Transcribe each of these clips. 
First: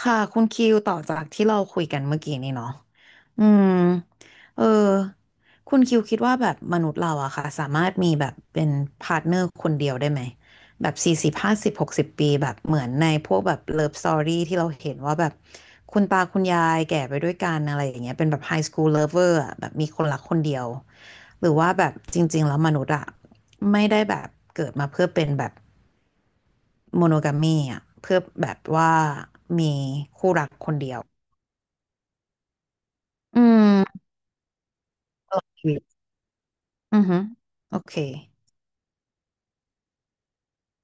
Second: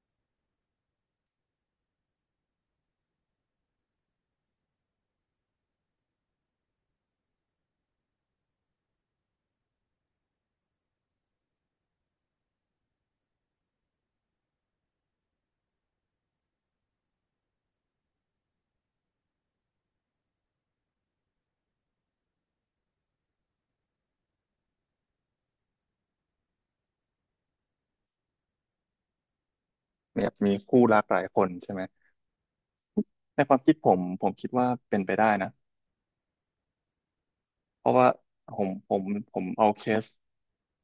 ค่ะคุณคิวต่อจากที่เราคุยกันเมื่อกี้นี่เนาะอืมเออคุณคิวคิดว่าแบบมนุษย์เราอะค่ะสามารถมีแบบเป็นพาร์ทเนอร์คนเดียวได้ไหมแบบ40 50 60 ปีแบบเหมือนในพวกแบบเลิฟสตอรี่ที่เราเห็นว่าแบบคุณตาคุณยายแก่ไปด้วยกันอะไรอย่างเงี้ยเป็นแบบไฮสคูลเลิฟเวอร์อะแบบมีคนรักคนเดียวหรือว่าแบบจริงๆแล้วมนุษย์อะไม่ได้แบบเกิดมาเพื่อเป็นแบบ โมโนกามีอ่ะเพื่อแบบว่ามีเนี่ยคู่รักมีคนคู่เดียรัวกหลายคนใช่ไหมอืในความคิดผมมผมคิดว่าเป็นไปได้ตลอนะดชีวิตอือฮึโอเพราะเคว่าผมผมผมเอาเคส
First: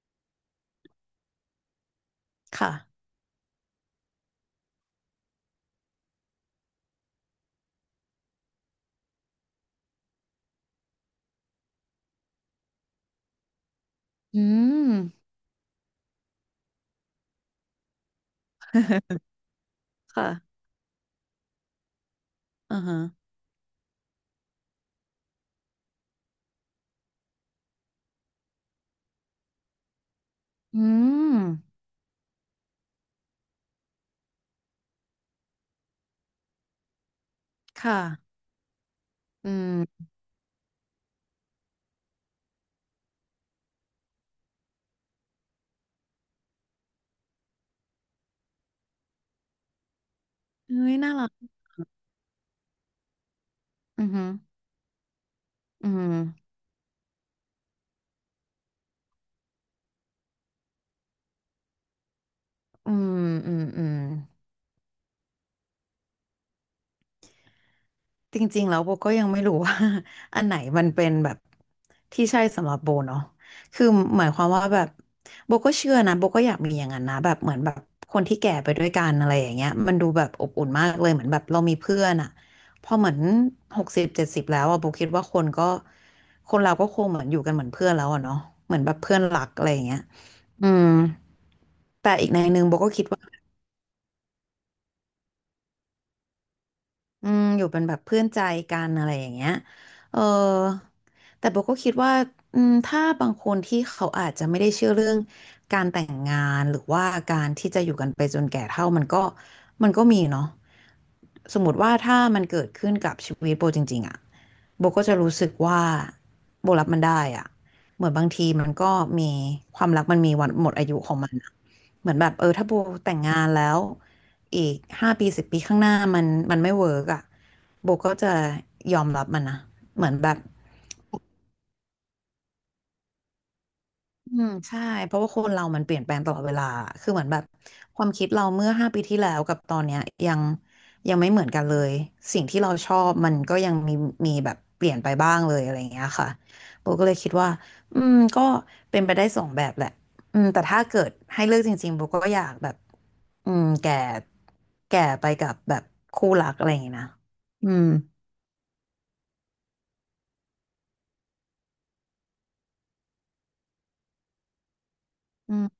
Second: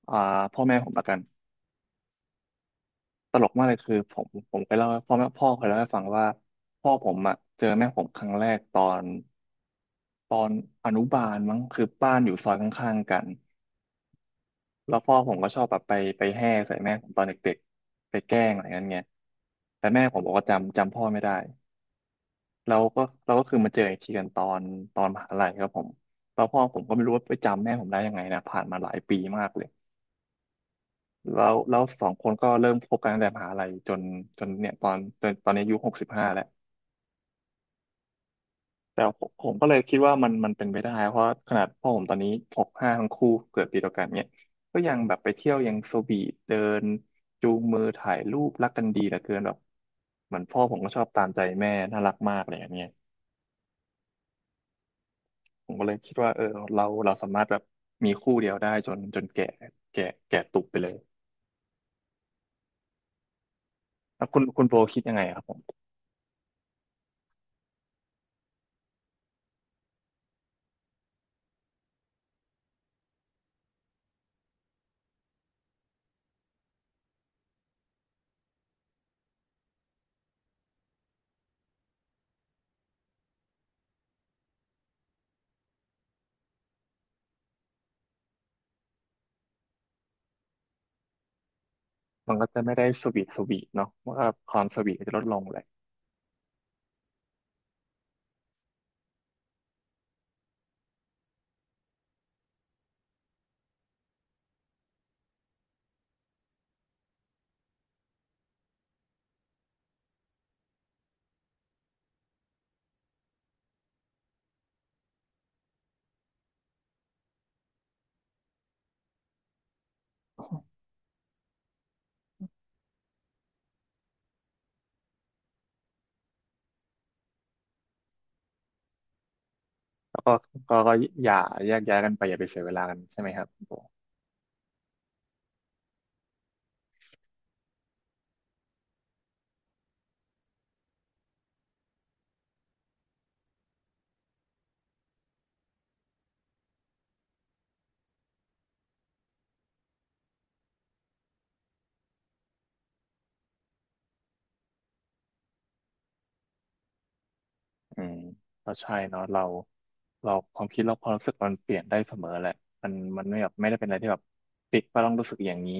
อ่าพ่อแม่ผมละกันค่ะตลกมากเลยคือผมเคยเล่าให้พ่อแม่พ่อเคยเล่าให้ฟังว่าพ่อผมอะเจอแม่ผมครั้งแรกตอนอนุบาลมั้งคือบ้านอยู่ซอยข้างๆกันอืมแล้วพ่อผมก็ชอบแบบไปแห่ใส่แม่ผมตอนเด็กๆไปแกล้งอะไรเงี้ยไงแต่แม่ผมค่ะบอกว่าจำพ่อไม่ได้ อืเราอฮะก็เราก็คือมาเจออีกทีกันตอนมหาลัยครับผมแล้วพ่อผมก็ไม่รู้ว่าไปจำแม่ผมได้ยังไงนะผ่านมาหลายปีมากเลยอืมแล้วสองคนก็เริ่มคบกันตั้งแต่มหาลัยจนเนี่ยตอนนี้อายุ65แล้วค่ะแต่ผมผอืมก็มเลยคิดว่ามันเป็นไปได้เพราะขนาดพ่อผมตอนนี้65ทั้งคู่เกิดปีเดียวกันเนี่ยก็ยังแบบไปเที่ยวยังโซบีเดินจูงมือถ่ายรูปรักกันดีเหลือเกินแบบเหมือนพ่อผเฮ้มก็ยชอบน่าตารัมกใจแม่น่ารักมากเลยอันเนี้ย อือฮึผมก็อืเลยคิดว่าเออมเราสามารถแบบมีคู่เดียวได้จนแก่แก่แก่ตุกไปเลยอืมอืมอืม แล้วคุณโบคิดยังไงครับผมจริงๆแล้วโบก็ยังไม่รู้ว่า อันไหนมันเป็นแบบที่ใช่สำหรับโบเนาะคือหมายความว่าแบบโบก็เชื่อนะโบก็อยากมีอย่างนั้นนะแบบเหมือนแบบคนที่แก่ไปด้วยกันอะไรอย่างเงี้ยมันดูแบบอบอุ่นมากเลยเหมือนแบบเรามีเพื่อนอะพอเหมือน60 70แล้วอะโบคิดว่าคนก็คนเราก็คงเหมือนอยู่กันเหมือนเพื่อนแล้วอะเนาะเหมือนแบบเพื่อนรักอะไรอย่างเงี้ยอืมแต่อีกมันในก็หจะนึ่งไม่โบได้ก็คิสดว่า วีทสวีทเนาะมันก็ความสวีทก็จะลดลงเลยอืมอยู่เป็นแบบเพื่อนใจกันอะไรอย่างเงี้ยเออแต่โบก็คิดว่าอืมถ้าบางคนที่เขาอาจจะไม่ได้เชื่อเรื่องการแต่งงานหรือว่าการที่จะอยู่กันไปจนแก่เฒ่ามันก็มีเนาะสมมติว่าถ้ามันเกิดขึ้นกับชีวิตโบจริงๆอะ โบก็จะรู้สึกว่าโบรับมันได้อะเหมือนบางทีมันก็มีความรักมันมีวันหมดอายุของมันอะเหมือนแบบถ้าโบแต่งงานแล้วอีก5 ปี 10 ปีข้างหน้ามันไม่เวิร์กอ่ะโบก็จะยอมรับมันนะเหมือนแล้วแบก็บ ก็อย่าแยกย้ายกันไปอย่าไปเสียเวลากันใช่ไหมครับคุณโบอืมใช่เพราะว่าคนเรามันเปลี่ยนแปลงตลอดเวลาคือเหมือนแบบความคิดเราเมื่อห้าปีที่แล้วกับตอนเนี้ยยังยังไม่เหมือนกันเลยสิ่งที่เราชอบมันก็ยังมีแบบเปลี่ยนไปบ้างเลยอะไรอย่างเงี้ยค่ะโบก็เลยคิดว่าอืมก็เป็นไปได้สองแบบแหละอืมแต่ถ้าเกิดให้เลือกจริงๆโบก็อยากแบบอืมแก่ไปกับแบบคู่รักอะไรอย่างเงี้ยนะอืมอืมก็ใช่เนาะเราความคิดเราความรู้สึกมันเปลี่ยนได้เสมอแหละมันไม่แบบไม่ได้เป็นอะไรที่แบบปิดว่าต้องรู้สึกออืย่างมนี้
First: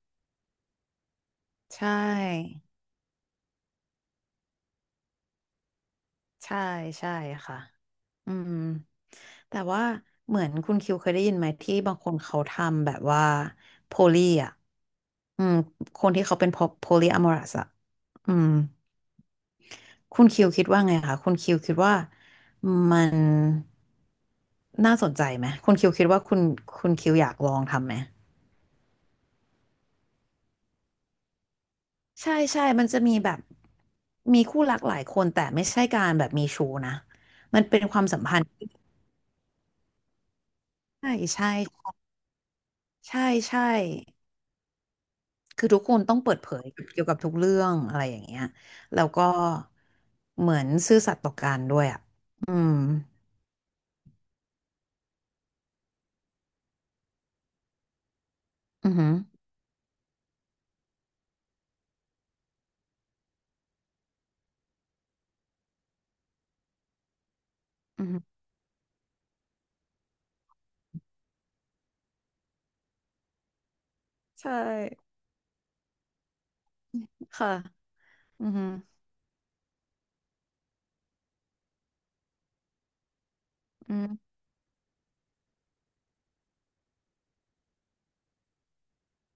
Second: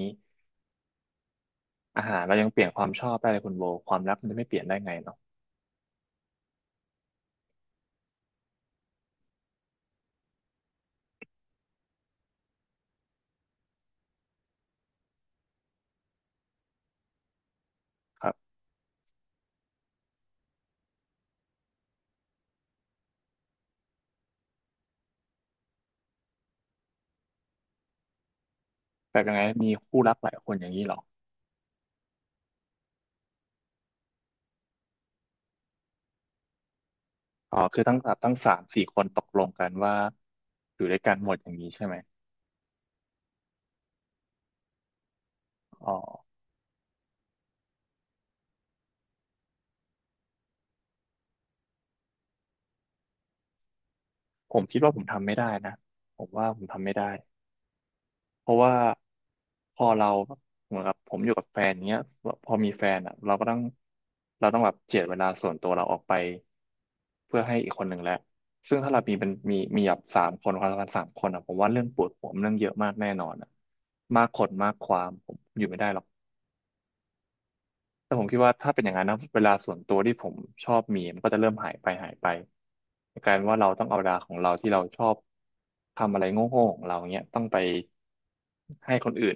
ใช่ อาหารเรายังเปลี่ยนความชอบได้เลยคุณโบความรักมันจะไม่เปลี่ยนได้ไงเนาะใช่ใช่ค่ะอืมแต่ว่าเหมือนคุณคิวเคยได้ยินไหมที่บางคนเขาทำแบบว่าโพลีอ่ะอืมคนที่เขาเป็นโพลีอะมอรัสอ่ะคอืรัม บคุณคิวคิดว่าไงคะคุณคิวคิดว่ามันน่าสนใจไหม คุณคิวคิดว่าคุณคิวอยากลองทำไหม แบบยังไงมีคู่รักหลายคนอย่างนี้เหรอ ใช่ใช่มันจะมีแบบมีคู่รักหลายคนแต่ไม่ใช่การแบบมีชู้นะอ๋อมันเป็คืนอตั้คงวามสัมตั้งพันธ์สามที่สี่คนตกลงกันว่าอยู่ด้วยใช่กันหมดอใช่ย่างนี้ใช่ไหมใช่ใช่ คือทุกอ๋อคนต้องเปิดเผยเกี่ยวกับทุกเรื่องอะไรอย่างเงี้ยแล้วก็เหมือนซื่อสัตย์ต่อกันด้วยอ่ะ อืม ผมคิดว่าผมทำไม่ได้นะผมว่าผมทำไม่ได้เพราะว่าอือหือพอเราเหมือนกับผมอยู่กับแฟนเนี้ยพอมีแฟนอ่ะเราก็ต้องเราต้องแบบเจียดเวลาส่วนตัวเราออกไปเพื่อให้อีกคนหนึ่งอือแล้วหือซึ่งถ้าเรามีเป็นมีแบบสามคนความสัมพันธ์สามคนอ่ะผมว่าเรื่องปวดหัวมันเรื่องเยอะมากแน่นอนอ่ะมากคนใช่มากความผมอยู่ไม่ได้หรอก ค่ะ แต่ผมคิดอือว่าหือถ้าเป็นอย่างนั้นนะเวลาส่วนตัวที่ผมชอบมีมันก็จะเริ่มหายไปกลายเป็นว่าเราต้องอืเอาเวลามของเราที่เราชอบทำอะไรโง่ๆของเราเนี้ยต้องไปให้คนอื่น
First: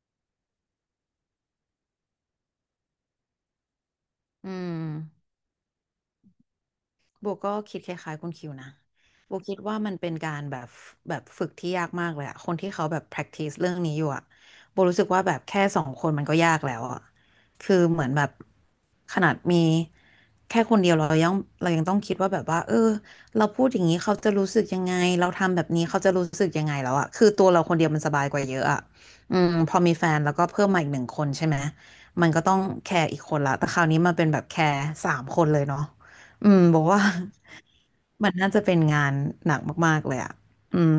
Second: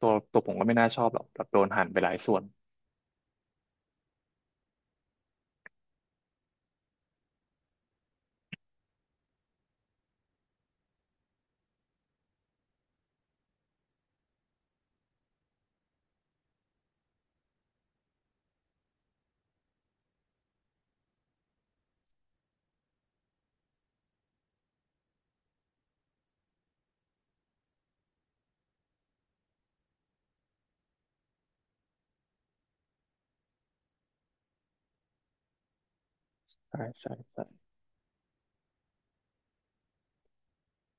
ตัวผมก็ไม่น่าชอบหรอกแบบโดนหั่นไปหลายส่วนอืม โบก็คิดคล้ายๆคุณคิวนะโบคิดว่ามันเป็นการแบบแบบฝึกที่ยากมากเลยอะคนที่เขาแบบ practice เรื่องนี้อยู่อะโบรู้สึกว่าแบบแค่สองคนมันก็ยากแล้วอะคือเหมือนแบบขนาดมีแค่คนเดียวเรายังต้องคิดว่าแบบว่าเราพูดอย่างนี้เขาจะรู้สึกยังไงเราทำแบบนี้เขาจะรู้สึกยังไงแล้วอะคือตัวเราคนเดียวมันสบายกว่าเยอะอะอืมพอมีแฟนแล้วก็เพิ่มมาอีกหนึ่งคนใช่ไหม มันก็ต้องแคร์อีกคนละ แต่คราวนี้มันเป็นแบบแคร์สามคนเลยเนาะ อืมบใช่อกว่า ใช่ใช่ มันน่าจะเป็นงานหนักมากๆเลยอ่ะอืม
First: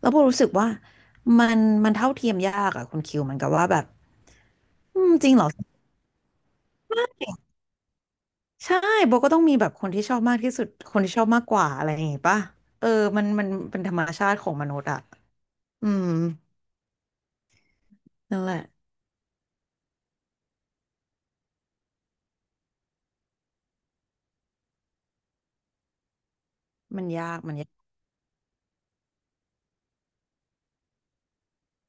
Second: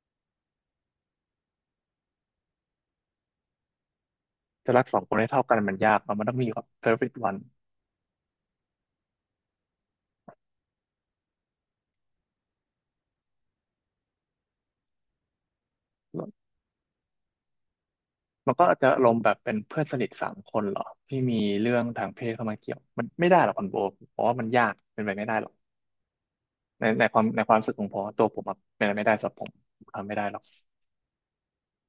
แล้วโบรู้สึกว่ามันเท่าเทียมยากอ่ะคุณคิวเหมันกับว่าแบบจะรักสออืงคมนจให้ริงเท่าเหรอกันมันยากเนอะมันต้องมีแบบ perfect one ใช่โบก็ต้องมีแบบคนที่ชอบมากที่สุดคนที่ชอบมากกว่าอะไรอย่างงี้ป่ะเออมันเป็นธรรมชาติของมนุษย์อ่ะอืมนั่นแหมันละก็จะลงแบบเป็นเพื่อนสนิทสามคนเหรอที่มีเรื่องทางเพศเข้ามาเกี่ยวมันไม่ได้หรอกคอนโบเพราะว่ามันยากเป็นไปไม่ได้หรอก ในในความในคมัวานมรู้ยากสึกของผมอะตัวผมอะเป็นอะไรไม่ได้สำหรับผมผมทำไม่ได้หรอก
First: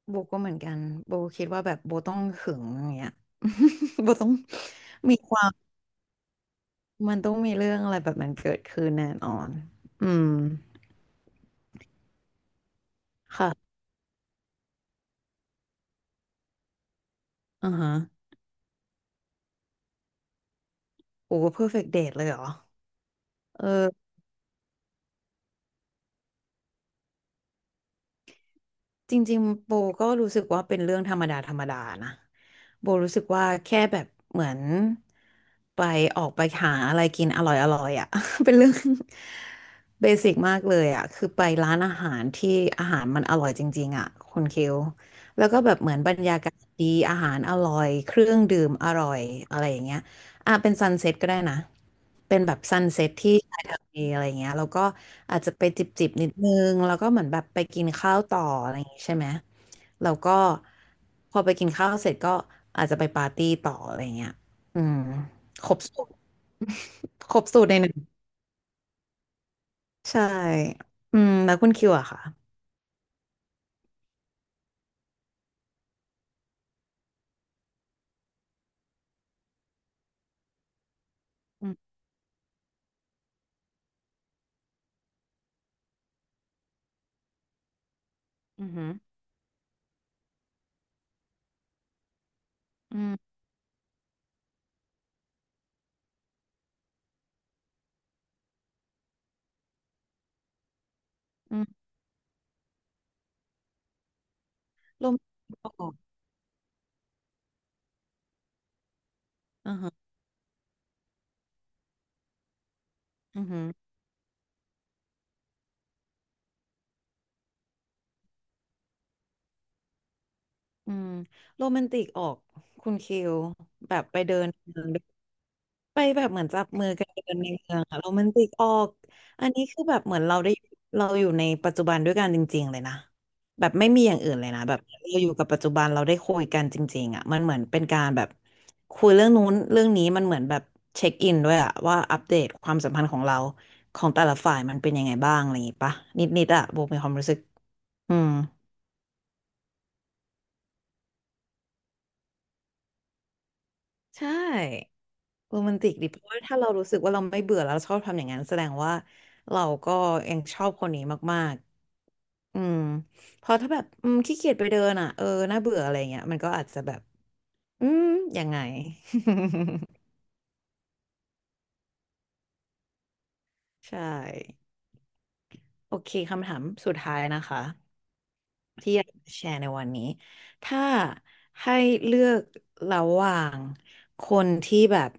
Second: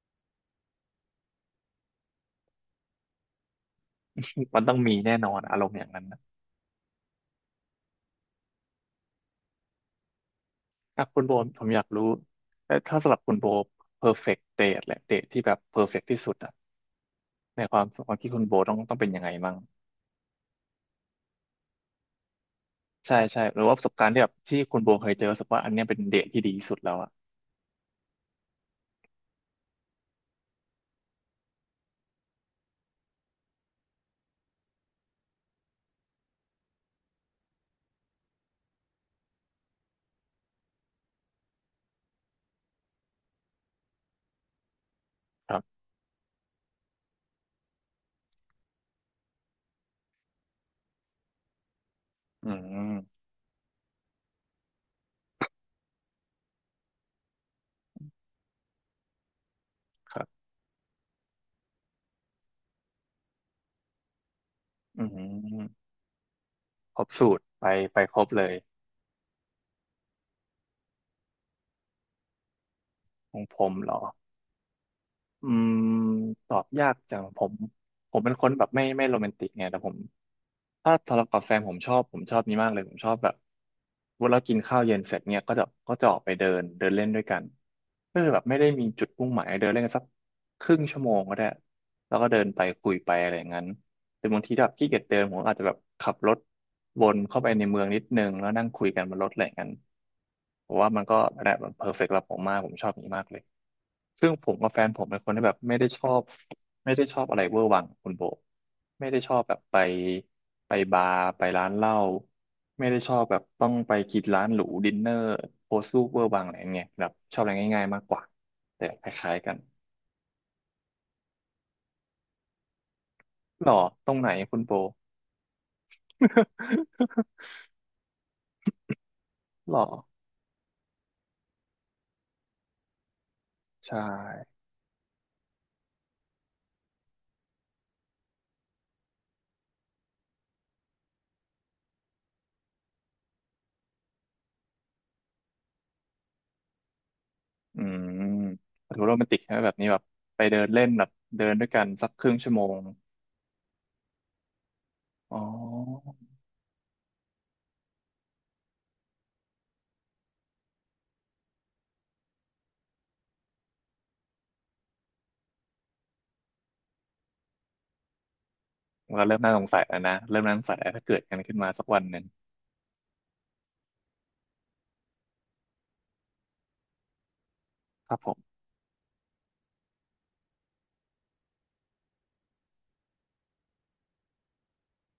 โบก็เหมือนกันโบคิดว่าแบบโบต้องหึงอย่างเงี้ย โบต้อง มันต้องมีแน่มีนอคนวามอารมณ์อย่างนั้นนะมันต้องมีเรื่องอะไรแบบมันเกิดขึ้นแน่นอนอืม ถ้าคุณโบผมอยากรู้แต่ถ้าสำหรับคุณโบ ค่ะ perfect date แหละ date ที่แบบ perfect ที่สุดอะในอือความฮะความคิดคุณโบต้องเป็นยังไงมั่งโอ้เพอร์เฟกต์เดทเลยเหรอใช่หรือว่าประสบการอณ์ที่แบบที่คุณโบเคยเจอรู้สึกว่าอันเนี้ยเป็นเดทที่ดีที่สุดแล้วอะจริงๆโบก็รู้สึกว่าเป็นเรื่องธรรมดาธรรมดานะโบรู้สึกว่าแค่แบบเหมือนไปออกไปหาอะไรกินอร่อยอร่อยอ่ะ เป็นเรื่อง เบสิกมากเลยอ่ะคือไปร้านอาหารที่อาหารมันอร่อยจริงๆอ่ะคุณคิวแล้วคก็รัแบบบเหมือนบรรยากาศดีอาหารอร่อยเครื่องดื่มอร่อยอะไรอย่างเงี้ย อ่ะเป็นซันเซ็ตก็ได้นะเป็นอืแบบซันมเซ็ตที่ชายทะเลอะไรเงี้ยแล้วก็อาจจะไปจิบนิดนึงแล้วก็เหมือนแบบไปกินข้าวต่ออะไรอย่างงี้ใช่ไหมแล้ควรัก็บพอไปกินข้าวเสร็จก็อาจจะไปปาร์ตี้ต่ออะไรเงี้ยอืมอืครบมสูตรครบสูคตรรบสูไปตรในหนึ่งไปครบเลยใช่อืมแล้วคุณคิวอะค่ะของผมเหรอ อืมตอบยากจังผมผมเป็นคนแบบไม่โรแมนติกไงแต่ผมถ้าทะเลาะกับแฟนอืผมมชอบผมชอบนี้มากเลยผมชอบแบบเวลากินข้าวเย็นเสร็จเนี่ยก็จะออกไปเดินเดินเล่นด้วยกันก็คือแบบไม่อืได้มีจุดมมุ่งหมายเดินเล่นกันสัก ครึ่งชั่วโมงก็ได้แล้วก็เดินไปคุยอืไปอะมไรอย่างนั้นแต่บางทีถ้าแบบขี้เกียจเดินผมอาจจะแบบขับรถวนเข้าไปในเมืองนิดนึงแล้วนั่งคุยกันบนรถอะไรอย่างนั้นผมว่ามันก็อืแบมบเพอร์เฟกต์สำหรับผมมากผมชอบอย่างนี้มากเลยซึ่งผมกับแฟนผโรมเป็แมนนคนที่แบติบกไม่อได้อกชอบไม่ได้ชอบอะไรเวอร์วังคุณโบไม่ได้ชอบแบบอืไปอฮะไปบาร์ไปร้านเหล้าไม่ได้ชอบแบบอือฮึต้องไปกินร้านหรูดินเนอร์โพสต์รูปเวอร์วังอะไรอย่างเงี้ยแบบชอบอะไรง่ายๆมากกว่าแต่คล้ายๆกัน อืมโรแมนติกออกคุณคิวหล่อแบบตรไปงไหนเดินคุณโป เดิน ไปแบบเหมือนจับมือกันเดินใน เมืองอะโรแมนติกออกอันนี้หล่คืออแบบเหมือนเราได้เราอยู่ในปัจจุบันด้วยกันจริงๆเลยนะแบบไม่ใช่มีอย่างอื่นเลยนะแบบเราอยู่กับปัจจุบันเราได้คุยกันจริงๆอ่ะมันเหมือนเป็นการแบบคุยเรื่องนู้นเรื่องนี้มันเหมือนแบบเช็คอินด้วยอะว่าอัปเดตความสัมพันธ์ของเราของแต่ละฝ่ายมันเป็นยังไงบ้างอะไรอย่างงี้ปะนิดๆอะโบมีความรู้สึกอืมอืมดูโรแมนติกใช่ไหมแบบนี้แบบไปเดินเล่นแบบเดินด้วยกันสักครึ่งชั่วโมงใช่อ๋โรแมนติกดิอเพราะว่าถ้าเรารู้สึกว่าเราไม่เบื่อแล้วเราชอบทำอย่างนั้นแสดงว่าเราก็ยังชอบคนนี้มาก อืมเพอถ้าแบบขี้เกียจไปเดินอ่ะเออน่าเบื่ออะไรเงี้ยมันก็อาจจะแบบอืมยังไง เราเริ่มน่าสงสัยแล้วนะเริ่มน่าสงสัยแล้วถ้าเกิดกันขึ้นมาสักวันหนึ่ง ใช่โอเคคำถามสุดท้ายนะคะ ครับผมที่อยากจะแชร์ในวันนี้ถ้าให้เลือกระหว่างคนที่แบบ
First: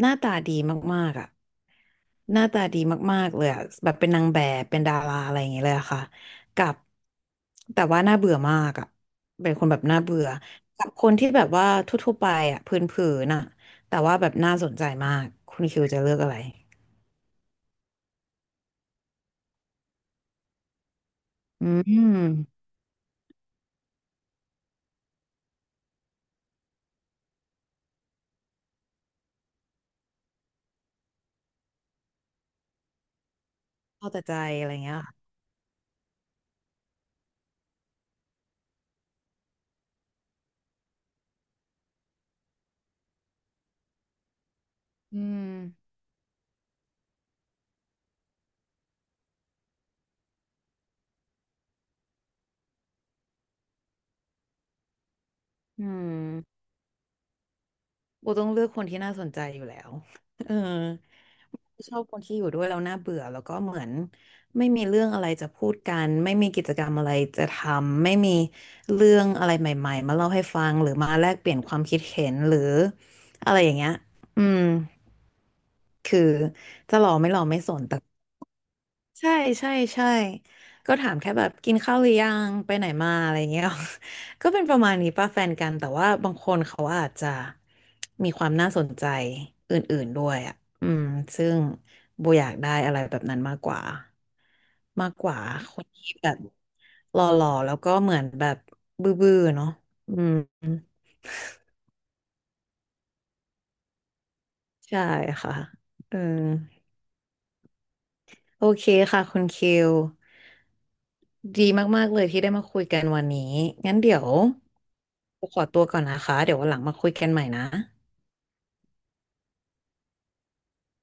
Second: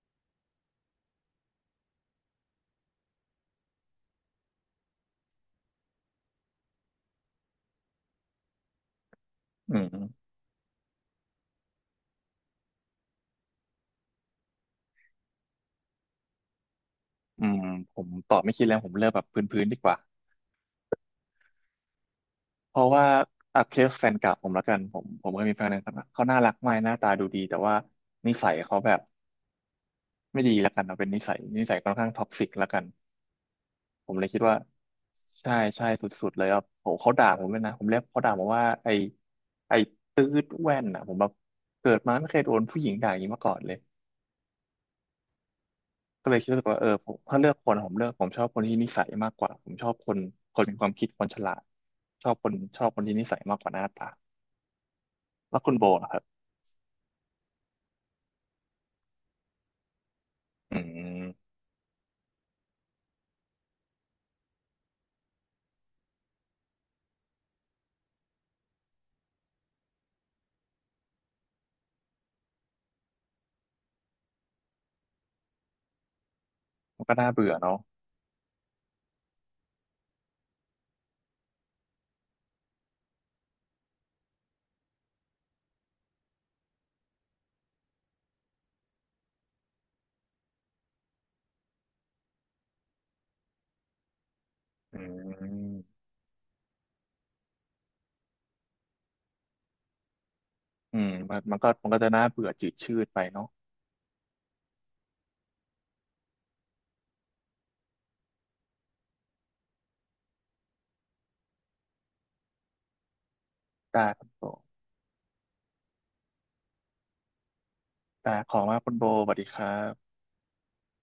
หน้าตาดีมากๆอ่ะหน้าตาดีมากๆเลยอะแบบเป็นนางแบบเป็นดาราอะไรอย่างเงี้ยเลยอะค่ะกับแต่ว่าน่าเบื่อมากอ่ะเป็นคนอืแบบน่าเบื่มอกับคนที่แบบว่าทั่วๆไปอ่ะพื้นๆน่ะแต่ว่าแบบน่าสนใจมากคุณคิวจะเลือกอะไรอืมผมตอบไม่คิดแล้วผมเลือกแบบพื้นๆดีกว่าอืมเพราะว่าอ่ะเคสแฟนเก่าผมแล้วกันผมเคยมีแฟนในสมัยเขาน่ารักมากหน้าตาดูดีแต่ว่านิสัยเขาแบบไม่ดีแล้วกันเอาเป็นนิสัยค่อนข้างท็อกซิกแล้วกัน ผเข้ามแต่เลยใจคิดว่าอะไรเงี้ยค่ะใช่สุดๆเลยครับโหเขาด่าผมเลยนะผมเรียกเขาด่าผมว่าไอ้ตืดแว่นอ่ะผมแบบเกิดมาไม่เคยโดนผู้หญิงด่าอย่างนี้มาก่อนเลยอืมก็เลยคิดรู้สึกว่าเออผมถ้าเลือกคนผมเลือกผมชอบคนที่นิสัยมากกว่าผมชอบคนมีความคิดคนฉลาดชอบคนที่นิสัยมากกว่าหน้าตาแล้วคุณอืโบนะครับม โบต้องเลือกคนที่น่าสนใจอยู่แล้ว เอออืมชอบคนที่อยู่ด้วยแล้วน่าเบื่อแล้วก็เหมือนไม่มีเรื่องอะไรจะพูดกันไม่มีกิจกรรมอะไรจะทำไม่มีเรื่องอะไรใหม่ๆมาเล่าให้ฟังหรือมาแลกเปลี่ยนความคิดเห็นหรืออะไรอย่างเงี้ย อืมคือจะมัหนล่อก็น่าไม่หล่อเบื่อไม่สเนาะนแต่ ใช่ใช่ใช่ก็ถามแค่แบบกินข้าวหรือยังไปไหนมาอะไรเงี้ย ก็เป็นประมาณนี้ป่ะแฟนกันแต่ว่าบางคนเขาอาจจะมีความน่าสนใจอื่นๆด้วยอ่ะอืมซึ่งโบอยากได้อะไรแบบนั้นมากกว่าอืมากกว่าคนมที่แบบหล่อๆแล้วก็เหมือนแบบบื้อๆเนาะอืมอืมมันก็จะน่าเบื่อจืดชืดไปเนาะใช่ค่ะเออ โอเคค่ะคุณคิว ดีมากๆเลยที่ได้มาคุยกันวันนี้ งั้นได้เดี๋ยคุวณโบขอตัวก่อนนะคะ เดี๋ยววันหลังมาคุยกันใหม่นะได้ขอบคุณมากคุณโบสวัสดีครับ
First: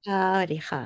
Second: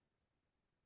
ค่ะสวัสดีค่ะ